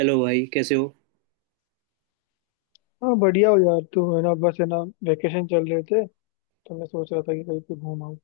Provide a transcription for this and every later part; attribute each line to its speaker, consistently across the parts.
Speaker 1: Hello भाई, कैसे हो?
Speaker 2: हाँ, बढ़िया हो यार। तू है ना? बस है ना, वेकेशन चल रहे थे तो मैं सोच रहा था कि कहीं पे घूम आऊँ।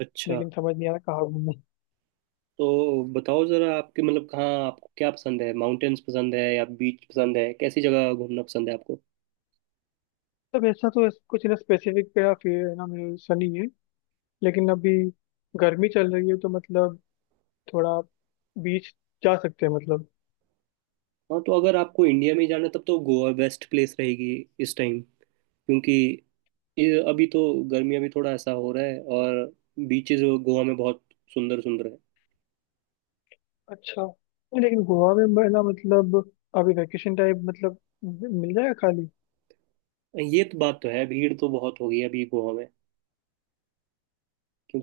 Speaker 1: अच्छा।
Speaker 2: लेकिन समझ नहीं आ रहा कहाँ घूमूं।
Speaker 1: तो बताओ जरा, आपके मतलब कहाँ, आपको क्या पसंद है? माउंटेन्स पसंद है या बीच पसंद है? कैसी जगह घूमना पसंद है आपको?
Speaker 2: तब ऐसा तो कुछ ना स्पेसिफिक मेरा फिर है ना। मेरा ऐसा नहीं है। लेकिन अभी गर्मी चल रही है तो मतलब थोड़ा बीच जा सकते हैं मतलब।
Speaker 1: हाँ, तो अगर आपको इंडिया में ही जाना है, तब तो गोवा बेस्ट प्लेस रहेगी इस टाइम। क्योंकि अभी तो गर्मियाँ भी थोड़ा ऐसा हो रहा है, और बीचेस गोवा में बहुत सुंदर सुंदर
Speaker 2: अच्छा नहीं, लेकिन गोवा में मैं ना मतलब अभी वेकेशन टाइप मतलब मिल जाएगा खाली।
Speaker 1: है। ये तो बात तो है, भीड़ तो बहुत हो गई है अभी गोवा में।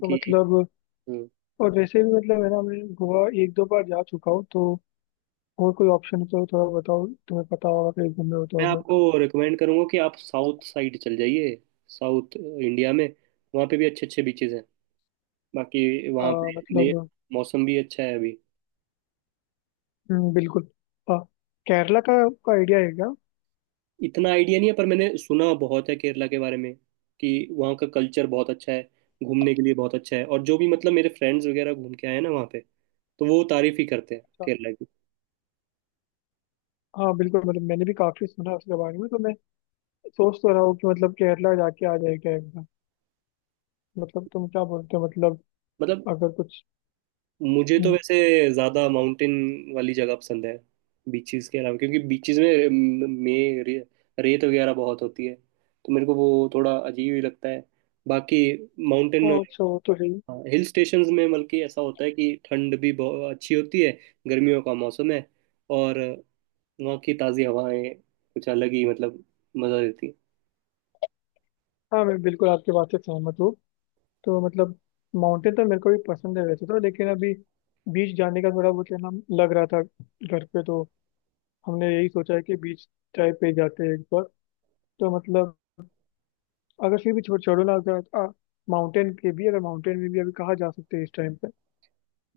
Speaker 2: तो मतलब।
Speaker 1: हम्म।
Speaker 2: और वैसे भी मतलब है ना मैं गोवा एक दो बार जा चुका हूँ तो और कोई ऑप्शन हो तो थोड़ा बताओ। तुम्हें पता होगा कहीं घूमे हो तो
Speaker 1: मैं
Speaker 2: अगर।
Speaker 1: आपको रिकमेंड करूंगा कि आप साउथ साइड चल जाइए, साउथ इंडिया में। वहाँ पे भी अच्छे अच्छे बीचेस हैं। बाकी
Speaker 2: अ,
Speaker 1: वहाँ पे
Speaker 2: मतलब।
Speaker 1: मौसम भी अच्छा है अभी।
Speaker 2: बिल्कुल। अ, केरला का आइडिया है क्या?
Speaker 1: इतना आइडिया नहीं है पर मैंने सुना बहुत है केरला के बारे में, कि वहाँ का कल्चर बहुत अच्छा है, घूमने के लिए बहुत अच्छा है। और जो भी मतलब मेरे फ्रेंड्स वगैरह घूम के आए हैं ना वहाँ पे, तो वो तारीफ ही करते हैं
Speaker 2: अच्छा।
Speaker 1: केरला की।
Speaker 2: हाँ, बिल्कुल मतलब मैंने भी काफी सुना है उसके बारे में तो मैं सोच तो रहा हूँ कि मतलब केरला जाके आ जाए क्या एकदम। मतलब तुम क्या बोलते हो मतलब
Speaker 1: मतलब
Speaker 2: अगर कुछ।
Speaker 1: मुझे तो
Speaker 2: हम्म।
Speaker 1: वैसे ज़्यादा माउंटेन वाली जगह पसंद है, बीचेस के अलावा, क्योंकि बीचेस में रेत वगैरह बहुत होती है, तो मेरे को वो थोड़ा अजीब ही लगता है। बाकी माउंटेन।
Speaker 2: हाँ, अच्छा वो तो है ही।
Speaker 1: हाँ, हिल स्टेशंस में बल्कि ऐसा होता है कि ठंड भी बहुत अच्छी होती है, गर्मियों का मौसम है। और वहाँ की ताज़ी हवाएं कुछ अलग ही मतलब मज़ा देती है।
Speaker 2: हाँ, मैं बिल्कुल आपकी बात से सहमत हूँ। तो मतलब माउंटेन तो मेरे को भी पसंद है वैसे तो, लेकिन अभी बीच जाने का थोड़ा बहुत है ना, लग रहा था घर पे। तो हमने यही सोचा है कि बीच टाइप पे जाते हैं एक बार। तो मतलब। अगर फिर भी छोड़ो ना, अगर माउंटेन में भी अभी कहाँ जा सकते हैं इस टाइम पे?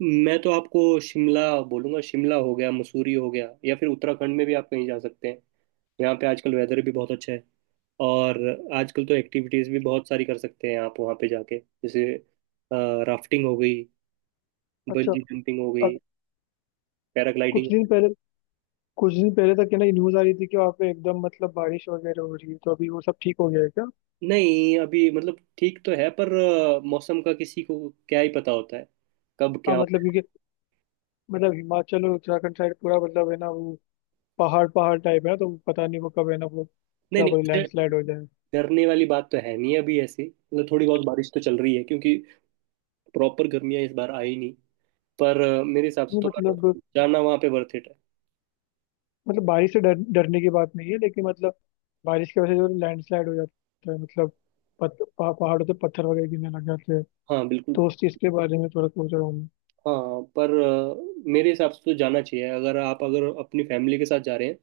Speaker 1: मैं तो आपको शिमला बोलूँगा। शिमला हो गया, मसूरी हो गया, या फिर उत्तराखंड में भी आप कहीं जा सकते हैं। यहाँ पे आजकल वेदर भी बहुत अच्छा है। और आजकल तो एक्टिविटीज़ भी बहुत सारी कर सकते हैं आप वहाँ पे जाके, जैसे राफ्टिंग हो गई,
Speaker 2: अच्छा।
Speaker 1: बंजी जंपिंग हो गई,
Speaker 2: अब कुछ
Speaker 1: पैराग्लाइडिंग।
Speaker 2: दिन पहले कुछ दिन पहले तक है ना न्यूज आ रही थी कि वहाँ पे एकदम मतलब बारिश वगैरह हो रही है, तो अभी वो सब ठीक हो गया है क्या?
Speaker 1: नहीं, अभी मतलब ठीक तो है, पर मौसम का किसी को क्या ही पता होता है, कब
Speaker 2: हाँ
Speaker 1: क्या होता
Speaker 2: मतलब
Speaker 1: है।
Speaker 2: क्योंकि मतलब हिमाचल और उत्तराखंड साइड पूरा मतलब है ना। वो पहाड़ पहाड़ टाइप है ना, तो पता नहीं वो कब है ना, वो
Speaker 1: नहीं
Speaker 2: क्या
Speaker 1: नहीं,
Speaker 2: बोले,
Speaker 1: उससे
Speaker 2: लैंडस्लाइड हो जाए।
Speaker 1: डरने वाली बात तो है नहीं, अभी ऐसी मतलब थोड़ी बहुत बारिश तो चल रही है, क्योंकि प्रॉपर गर्मियाँ इस बार आई नहीं। पर मेरे हिसाब से
Speaker 2: नहीं
Speaker 1: तो, पर
Speaker 2: मतलब,
Speaker 1: जाना वहाँ पे वर्थ इट है।
Speaker 2: बारिश से डर डरने की बात नहीं है, लेकिन मतलब। बारिश की वजह से जो लैंडस्लाइड हो जाता है मतलब पहाड़ों से पत्थर वगैरह गिरने लग जाते हैं।
Speaker 1: हाँ बिल्कुल।
Speaker 2: दोस्त इसके बारे में थोड़ा पूछ रहा हूँ।
Speaker 1: हाँ, पर मेरे हिसाब से तो जाना चाहिए, अगर आप, अगर अपनी फैमिली के साथ जा रहे हैं,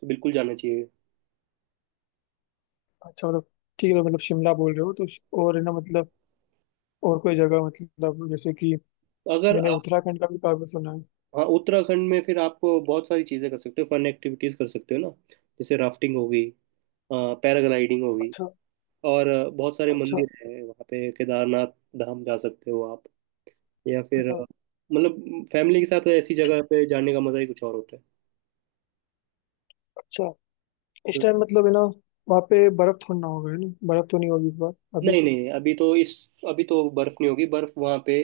Speaker 1: तो बिल्कुल जाना चाहिए।
Speaker 2: अच्छा मतलब ठीक है। मतलब शिमला बोल रहे हो तो और है ना मतलब और कोई जगह मतलब जैसे कि
Speaker 1: अगर
Speaker 2: मैंने
Speaker 1: आप।
Speaker 2: उत्तराखंड का भी काफी सुना है।
Speaker 1: हाँ, उत्तराखंड में फिर आप बहुत सारी चीज़ें कर सकते हो, फन एक्टिविटीज़ कर सकते हो ना। जैसे राफ्टिंग हो गई, पैराग्लाइडिंग हो गई।
Speaker 2: अच्छा,
Speaker 1: और बहुत सारे
Speaker 2: अच्छा।
Speaker 1: मंदिर हैं वहाँ पे, केदारनाथ धाम जा सकते हो आप। या फिर
Speaker 2: हम्म,
Speaker 1: मतलब फैमिली के साथ ऐसी जगह पे जाने का मजा ही कुछ और होता है।
Speaker 2: अच्छा। इस
Speaker 1: हम्म।
Speaker 2: टाइम मतलब है ना वहाँ पे बर्फ थोड़ी ना होगा, है ना? बर्फ तो नहीं होगी इस बार अभी।
Speaker 1: नहीं नहीं, अभी तो इस, अभी तो बर्फ नहीं होगी। बर्फ वहाँ पे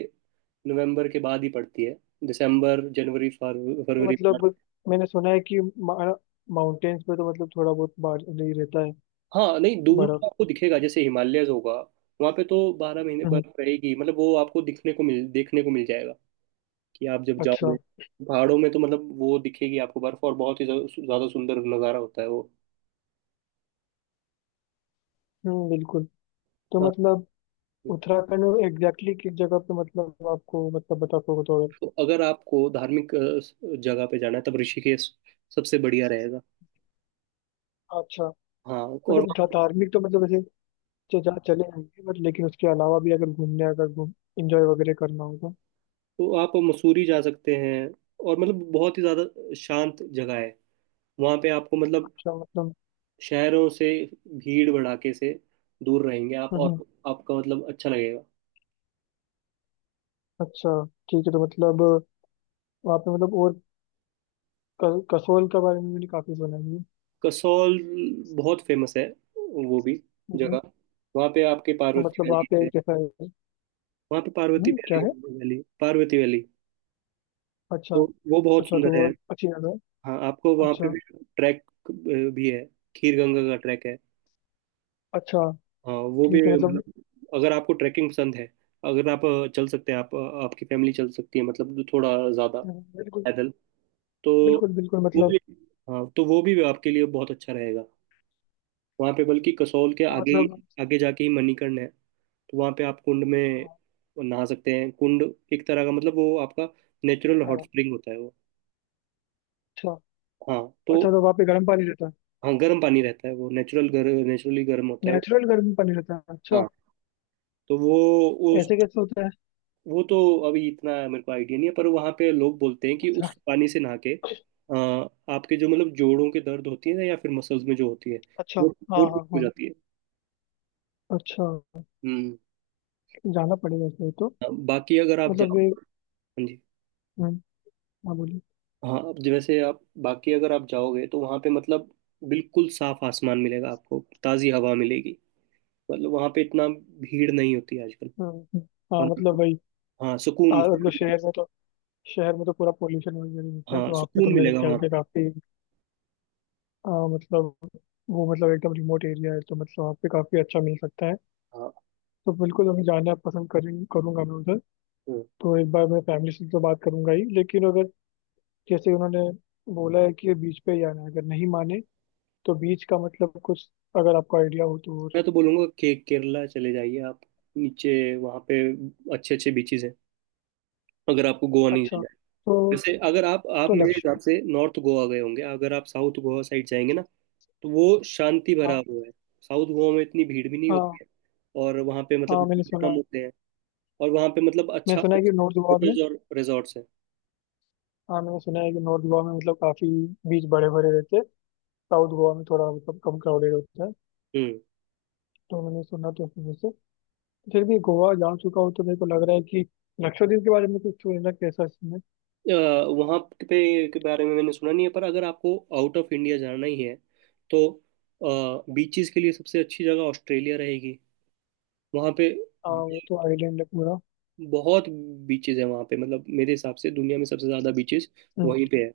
Speaker 1: नवंबर के बाद ही पड़ती है, दिसंबर जनवरी
Speaker 2: ये
Speaker 1: फरवरी
Speaker 2: मतलब
Speaker 1: मार्च।
Speaker 2: मैंने सुना है कि माउंटेन्स पे तो मतलब थोड़ा बहुत बार नहीं रहता है
Speaker 1: हाँ नहीं, दूर
Speaker 2: बर्फ।
Speaker 1: तो आपको दिखेगा, जैसे हिमालयज होगा, वहाँ पे तो बारह महीने
Speaker 2: हम्म,
Speaker 1: बर्फ रहेगी। मतलब वो आपको दिखने को मिल, देखने को मिल जाएगा कि आप जब
Speaker 2: अच्छा।
Speaker 1: जाओगे। पहाड़ों में तो मतलब वो दिखेगी आपको बर्फ, और बहुत ही ज्यादा सुंदर नज़ारा होता है वो।
Speaker 2: हम्म, बिल्कुल। तो
Speaker 1: हाँ,
Speaker 2: मतलब उत्तराखंड में एग्जैक्टली किस जगह पे मतलब आपको मतलब बता सको थोड़ा।
Speaker 1: तो अगर आपको धार्मिक जगह पे जाना है, तब ऋषिकेश सबसे बढ़िया रहेगा।
Speaker 2: अच्छा
Speaker 1: हाँ और
Speaker 2: मतलब
Speaker 1: वहाँ-
Speaker 2: धार्मिक तो मतलब ऐसे जो जा चले आएंगे, बट लेकिन उसके अलावा भी अगर घूम इंजॉय वगैरह करना होगा।
Speaker 1: तो आप मसूरी जा सकते हैं। और मतलब बहुत ही ज़्यादा शांत जगह है। वहाँ पे आपको मतलब
Speaker 2: अच्छा मतलब।
Speaker 1: शहरों से, भीड़ भड़ाके से दूर रहेंगे आप,
Speaker 2: हम्म,
Speaker 1: और आपका मतलब अच्छा लगेगा।
Speaker 2: अच्छा ठीक है। तो मतलब वहाँ पे मतलब और कसोल के बारे में मैंने काफी सुना है।
Speaker 1: कसौल बहुत फेमस है, वो भी
Speaker 2: हम्म,
Speaker 1: जगह। वहाँ पे आपके
Speaker 2: तो
Speaker 1: पार्वती
Speaker 2: मतलब वहाँ
Speaker 1: वैली
Speaker 2: पे
Speaker 1: है।
Speaker 2: कैसा है?
Speaker 1: वहाँ पे पार्वती वैली
Speaker 2: क्या
Speaker 1: है,
Speaker 2: है?
Speaker 1: वो वैली पार्वती वैली।
Speaker 2: अच्छा,
Speaker 1: तो वो बहुत
Speaker 2: अच्छा तो
Speaker 1: सुंदर
Speaker 2: वो
Speaker 1: है।
Speaker 2: अच्छी जगह है?
Speaker 1: हाँ, आपको वहाँ पे
Speaker 2: अच्छा,
Speaker 1: भी ट्रैक भी है। खीर गंगा का ट्रैक है।
Speaker 2: अच्छा
Speaker 1: हाँ वो भी
Speaker 2: ठीक है मतलब।
Speaker 1: मतलब, अगर आपको ट्रैकिंग पसंद है, अगर आप चल सकते हैं आप, आपकी फैमिली चल सकती है, मतलब थोड़ा ज़्यादा
Speaker 2: बिल्कुल,
Speaker 1: पैदल। तो
Speaker 2: बिल्कुल, बिल्कुल
Speaker 1: वो
Speaker 2: मतलब।
Speaker 1: भी। हाँ, तो वो भी आपके लिए बहुत अच्छा रहेगा। वहाँ पे बल्कि कसौल के
Speaker 2: हाँ,
Speaker 1: आगे ही,
Speaker 2: मतलब।
Speaker 1: आगे जाके ही मणिकर्ण है। तो वहाँ पे आप कुंड में
Speaker 2: हाँ,
Speaker 1: नहा सकते हैं। कुंड एक तरह का मतलब वो आपका नेचुरल हॉट
Speaker 2: हाँ,
Speaker 1: स्प्रिंग होता है वो।
Speaker 2: अच्छा,
Speaker 1: हाँ। तो
Speaker 2: अच्छा तो वहाँ पे गर्म पानी रहता है?
Speaker 1: हाँ, गर्म पानी रहता है, वो नेचुरल गर नेचुरली गर्म होता है वो।
Speaker 2: नेचुरल गर्म पानी रहता है, अच्छा।
Speaker 1: हाँ। तो वो, उस।
Speaker 2: ऐसे कैसे होता है?
Speaker 1: वो तो अभी इतना मेरे को आइडिया नहीं है, पर वहाँ पे लोग बोलते हैं कि उस
Speaker 2: अच्छा,
Speaker 1: पानी से नहा के आपके जो मतलब जोड़ों के दर्द होती है ना, या फिर मसल्स में जो होती है,
Speaker 2: अच्छा।
Speaker 1: वो
Speaker 2: हाँ,
Speaker 1: वो
Speaker 2: हाँ,
Speaker 1: ठीक हो
Speaker 2: हाँ,
Speaker 1: जाती है।
Speaker 2: अच्छा,
Speaker 1: हम्म।
Speaker 2: जाना पड़ेगा इसलिए तो।
Speaker 1: हाँ, बाकी अगर आप
Speaker 2: मतलब
Speaker 1: जाओ।
Speaker 2: वे।
Speaker 1: हाँ जी।
Speaker 2: हम्म, हाँ, बोलिए।
Speaker 1: हाँ, अब जैसे आप बाकी अगर आप जाओगे, तो वहाँ पे मतलब बिल्कुल साफ आसमान मिलेगा आपको, ताज़ी हवा मिलेगी। मतलब वहाँ पे इतना भीड़ नहीं होती आजकल।
Speaker 2: हम्म, हम्म, हाँ
Speaker 1: और।
Speaker 2: मतलब वही।
Speaker 1: हाँ सुकून।
Speaker 2: हाँ मतलब शहर में तो पूरा पोल्यूशन वगैरह होता है
Speaker 1: हाँ
Speaker 2: तो वहाँ पे तो
Speaker 1: सुकून
Speaker 2: मेरे
Speaker 1: मिलेगा
Speaker 2: ख्याल
Speaker 1: वहाँ
Speaker 2: से
Speaker 1: पे।
Speaker 2: काफी। हाँ, मतलब वो मतलब एकदम रिमोट एरिया है तो मतलब वहाँ पे काफी अच्छा मिल सकता है।
Speaker 1: हाँ।
Speaker 2: तो बिल्कुल हमें जाना पसंद करें करूंगा मैं उधर।
Speaker 1: हम्म।
Speaker 2: तो एक बार मैं फैमिली से तो बात करूंगा ही, लेकिन अगर जैसे उन्होंने बोला है कि बीच पे ही जाना है अगर नहीं माने तो बीच का मतलब कुछ, अगर आपको आइडिया हो तो और।
Speaker 1: मैं तो बोलूंगा के केरला चले जाइए आप, नीचे वहाँ पे अच्छे अच्छे बीचेस हैं, अगर आपको गोवा नहीं
Speaker 2: अच्छा
Speaker 1: जाना है।
Speaker 2: तो
Speaker 1: वैसे अगर आप, आप
Speaker 2: तो
Speaker 1: मेरे
Speaker 2: लक्ष्य।
Speaker 1: हिसाब से नॉर्थ गोवा गए होंगे। अगर आप साउथ गोवा साइड जाएंगे ना, तो वो शांति भरा
Speaker 2: हाँ,
Speaker 1: हुआ है। साउथ गोवा में इतनी भीड़ भी नहीं होती
Speaker 2: हाँ,
Speaker 1: है। और वहाँ पे मतलब
Speaker 2: हाँ,
Speaker 1: लोग
Speaker 2: मैंने
Speaker 1: भी
Speaker 2: सुना
Speaker 1: कम
Speaker 2: है
Speaker 1: होते हैं। और वहाँ पे मतलब अच्छा
Speaker 2: मैंने सुना है कि नॉर्थ गोवा में।
Speaker 1: होटल्स और रिजॉर्ट्स हैं।
Speaker 2: हाँ, मैंने सुना है कि नॉर्थ गोवा में मतलब काफी बीच बड़े बड़े रहते हैं। साउथ गोवा में थोड़ा मतलब कम क्राउडेड होता है,
Speaker 1: हम्म।
Speaker 2: तो मैंने सुना तो उस वजह से। फिर भी गोवा जा चुका हूँ तो मेरे को लग रहा है कि लक्षद्वीप के बारे में कुछ सुन रहा, कैसा इसमें?
Speaker 1: अ, वहाँ पे के बारे में मैंने सुना नहीं है, पर अगर आपको आउट ऑफ इंडिया जाना ही है, तो बीचेस के लिए सबसे अच्छी जगह ऑस्ट्रेलिया रहेगी। वहाँ पे
Speaker 2: हाँ, वो तो आइलैंड है पूरा।
Speaker 1: बहुत बीचेस है, वहाँ पे मतलब मेरे हिसाब से दुनिया में सबसे ज़्यादा बीचेस
Speaker 2: हम्म,
Speaker 1: वहीं पे है।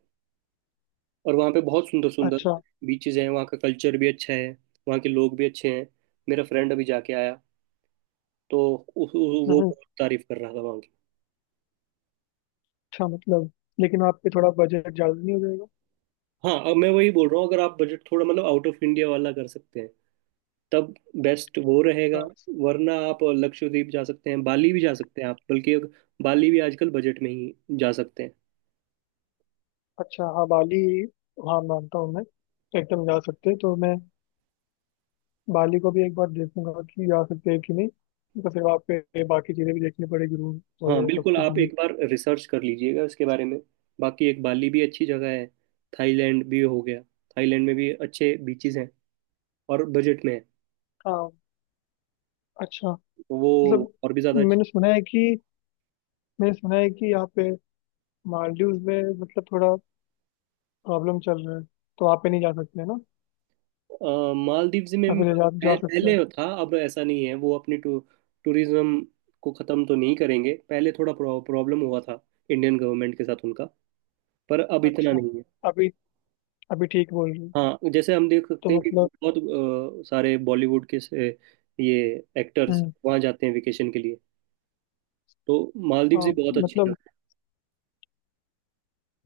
Speaker 1: और वहाँ पे बहुत सुंदर सुंदर
Speaker 2: अच्छा।
Speaker 1: बीचेस हैं। वहाँ का कल्चर भी अच्छा है, वहाँ के लोग भी अच्छे हैं। मेरा फ्रेंड अभी जाके आया, तो उ, उ, वो
Speaker 2: हम्म,
Speaker 1: बहुत तारीफ कर रहा था वहाँ की।
Speaker 2: अच्छा मतलब, लेकिन वहाँ पे थोड़ा बजट ज्यादा नहीं हो जाएगा?
Speaker 1: हाँ, अब मैं वही बोल रहा हूँ, अगर आप बजट थोड़ा मतलब आउट ऑफ इंडिया वाला कर सकते हैं, तब बेस्ट वो रहेगा।
Speaker 2: अच्छा,
Speaker 1: वरना आप लक्षद्वीप जा सकते हैं, बाली भी जा सकते हैं आप। बल्कि अब बाली भी आजकल बजट में ही जा सकते हैं।
Speaker 2: अच्छा। हाँ, बाली, हाँ मानता हूँ मैं। एकदम जा सकते हैं तो मैं बाली को भी एक बार देखूंगा कि आ सकते हैं कि नहीं। तो फिर वहाँ पे बाकी चीज़ें भी देखनी पड़ेगी, रूम
Speaker 1: हाँ
Speaker 2: वगैरह सब
Speaker 1: बिल्कुल,
Speaker 2: कुछ
Speaker 1: आप
Speaker 2: भी।
Speaker 1: एक बार रिसर्च कर लीजिएगा इसके बारे में। बाकी एक बाली भी अच्छी जगह है। थाईलैंड भी हो गया, थाईलैंड में भी अच्छे बीचेस हैं, और बजट में है।
Speaker 2: हाँ, अच्छा
Speaker 1: तो वो
Speaker 2: मतलब।
Speaker 1: और भी ज़्यादा अच्छा।
Speaker 2: मैंने सुना है कि मैंने सुना है कि यहाँ पे मालदीव्स में मतलब थोड़ा प्रॉब्लम चल रहा है, तो वहाँ पे नहीं जा सकते है ना?
Speaker 1: मालदीव्स
Speaker 2: या
Speaker 1: में
Speaker 2: फिर जा सकते
Speaker 1: पहले
Speaker 2: हैं?
Speaker 1: था, अब ऐसा नहीं है। वो अपनी टूरिज्म को ख़त्म तो नहीं करेंगे। पहले थोड़ा प्रॉब्लम हुआ था इंडियन गवर्नमेंट के साथ उनका, पर अब इतना
Speaker 2: अच्छा।
Speaker 1: नहीं है।
Speaker 2: अभी अभी ठीक बोल रही हूँ।
Speaker 1: हाँ, जैसे हम देख
Speaker 2: तो
Speaker 1: सकते हैं कि
Speaker 2: मतलब।
Speaker 1: बहुत सारे बॉलीवुड के से ये एक्टर्स
Speaker 2: हम्म,
Speaker 1: वहाँ जाते हैं वेकेशन के लिए। तो मालदीव्स भी
Speaker 2: हाँ
Speaker 1: बहुत अच्छी
Speaker 2: मतलब।
Speaker 1: जगह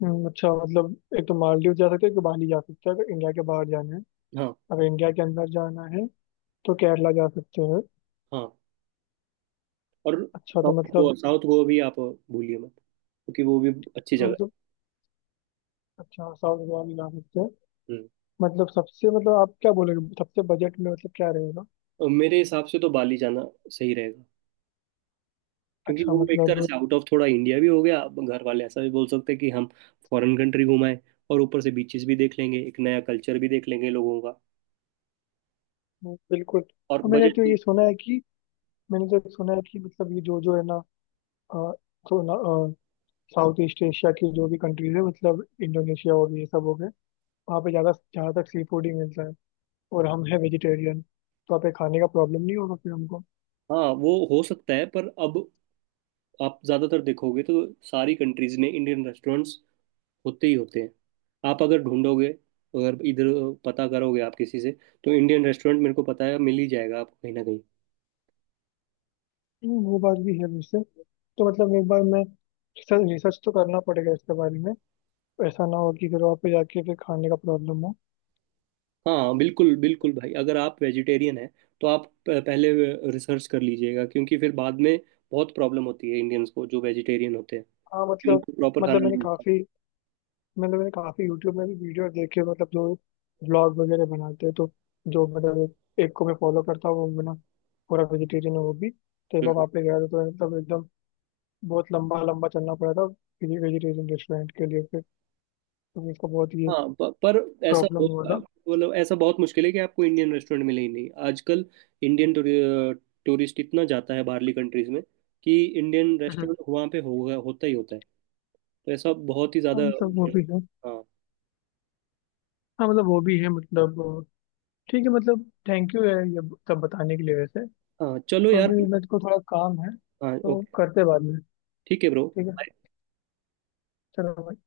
Speaker 2: अच्छा मतलब एक तो मालदीव जा सकते हैं, एक तो बाली जा सकते हैं अगर इंडिया के बाहर जाना है।
Speaker 1: है। हाँ।
Speaker 2: अगर इंडिया के अंदर जाना है तो केरला जा सकते हैं।
Speaker 1: हाँ और
Speaker 2: अच्छा तो
Speaker 1: साउथ
Speaker 2: मतलब।
Speaker 1: गोवा, साउथ गोवा भी आप भूलिए मत, क्योंकि वो भी अच्छी
Speaker 2: हाँ,
Speaker 1: जगह
Speaker 2: मतलब अच्छा। साउथ गोवा भी जा सकते हैं
Speaker 1: है। हम्म।
Speaker 2: मतलब। सबसे मतलब आप क्या बोलेंगे, सबसे बजट में मतलब क्या रहेगा?
Speaker 1: और मेरे हिसाब से तो बाली जाना सही रहेगा। क्योंकि
Speaker 2: अच्छा
Speaker 1: वो एक तरह
Speaker 2: मतलब।
Speaker 1: से आउट ऑफ थोड़ा इंडिया भी हो गया, अब घर वाले ऐसा भी बोल सकते हैं कि हम फॉरेन कंट्री घुमाएं, और ऊपर से बीचेस भी देख लेंगे, एक नया कल्चर भी देख लेंगे लोगों का।
Speaker 2: बिल्कुल।
Speaker 1: और
Speaker 2: और मैंने
Speaker 1: बजट।
Speaker 2: क्यों ये सुना है कि मैंने तो सुना है कि मतलब ये जो जो है ना अ, तो ना साउथ ईस्ट एशिया की जो भी कंट्रीज है मतलब इंडोनेशिया हो गई, ये सब हो गए। वहाँ पे ज़्यादा जहाँ तक सी फूड ही मिलता है, और हम है वेजिटेरियन तो वहाँ पे खाने का प्रॉब्लम नहीं होगा फिर हमको।
Speaker 1: हाँ, वो हो सकता है, पर अब आप ज़्यादातर देखोगे तो सारी कंट्रीज़ में इंडियन रेस्टोरेंट्स होते ही होते हैं। आप अगर ढूंढोगे, अगर इधर पता करोगे आप किसी से, तो इंडियन रेस्टोरेंट मेरे को पता है मिल ही जाएगा आपको कहीं ना कहीं।
Speaker 2: वो बात भी है वैसे। तो मतलब एक बार मैं रिसर्च रिसर्च तो करना पड़ेगा इसके बारे में। ऐसा ना हो कि फिर वहाँ पे जाके फिर खाने का प्रॉब्लम हो।
Speaker 1: हाँ बिल्कुल बिल्कुल भाई, अगर आप वेजिटेरियन हैं, तो आप पहले रिसर्च कर लीजिएगा, क्योंकि फिर बाद में बहुत प्रॉब्लम होती है इंडियंस को जो वेजिटेरियन होते हैं,
Speaker 2: हाँ मतलब
Speaker 1: उनको प्रॉपर
Speaker 2: मतलब
Speaker 1: खाना नहीं
Speaker 2: मैंने काफ़ी यूट्यूब में भी वीडियो देखे मतलब जो व्लॉग वगैरह बनाते हैं, तो जो मतलब एक एक को मैं फॉलो करता हूँ वो बना पूरा वेजिटेरियन है। वो भी तो एक बार वहाँ
Speaker 1: मिलता।
Speaker 2: पे गया था तो मतलब एकदम बहुत लंबा लंबा चलना पड़ा था किसी वेजिटेरियन रेस्टोरेंट के लिए फिर। तो इसका बहुत ये
Speaker 1: हाँ पर ऐसा
Speaker 2: प्रॉब्लम हुआ
Speaker 1: बहुत-
Speaker 2: था।
Speaker 1: मतलब ऐसा बहुत मुश्किल है कि आपको इंडियन रेस्टोरेंट मिले ही नहीं आजकल। इंडियन टूरिस्ट इतना जाता है बाहरली कंट्रीज में, कि इंडियन
Speaker 2: हम्म।
Speaker 1: रेस्टोरेंट वहाँ पे होगा होता ही होता है। तो ऐसा बहुत ही
Speaker 2: हाँ
Speaker 1: ज़्यादा।
Speaker 2: मतलब वो भी है।
Speaker 1: हाँ।
Speaker 2: हाँ मतलब वो भी है मतलब। ठीक है मतलब, थैंक यू है ये सब बताने के लिए वैसे।
Speaker 1: हाँ चलो
Speaker 2: तो
Speaker 1: यार।
Speaker 2: अभी मेरे को थोड़ा काम है
Speaker 1: हाँ
Speaker 2: तो
Speaker 1: ओके।
Speaker 2: करते बाद में।
Speaker 1: ठीक है ब्रो।
Speaker 2: ठीक है, चलो भाई।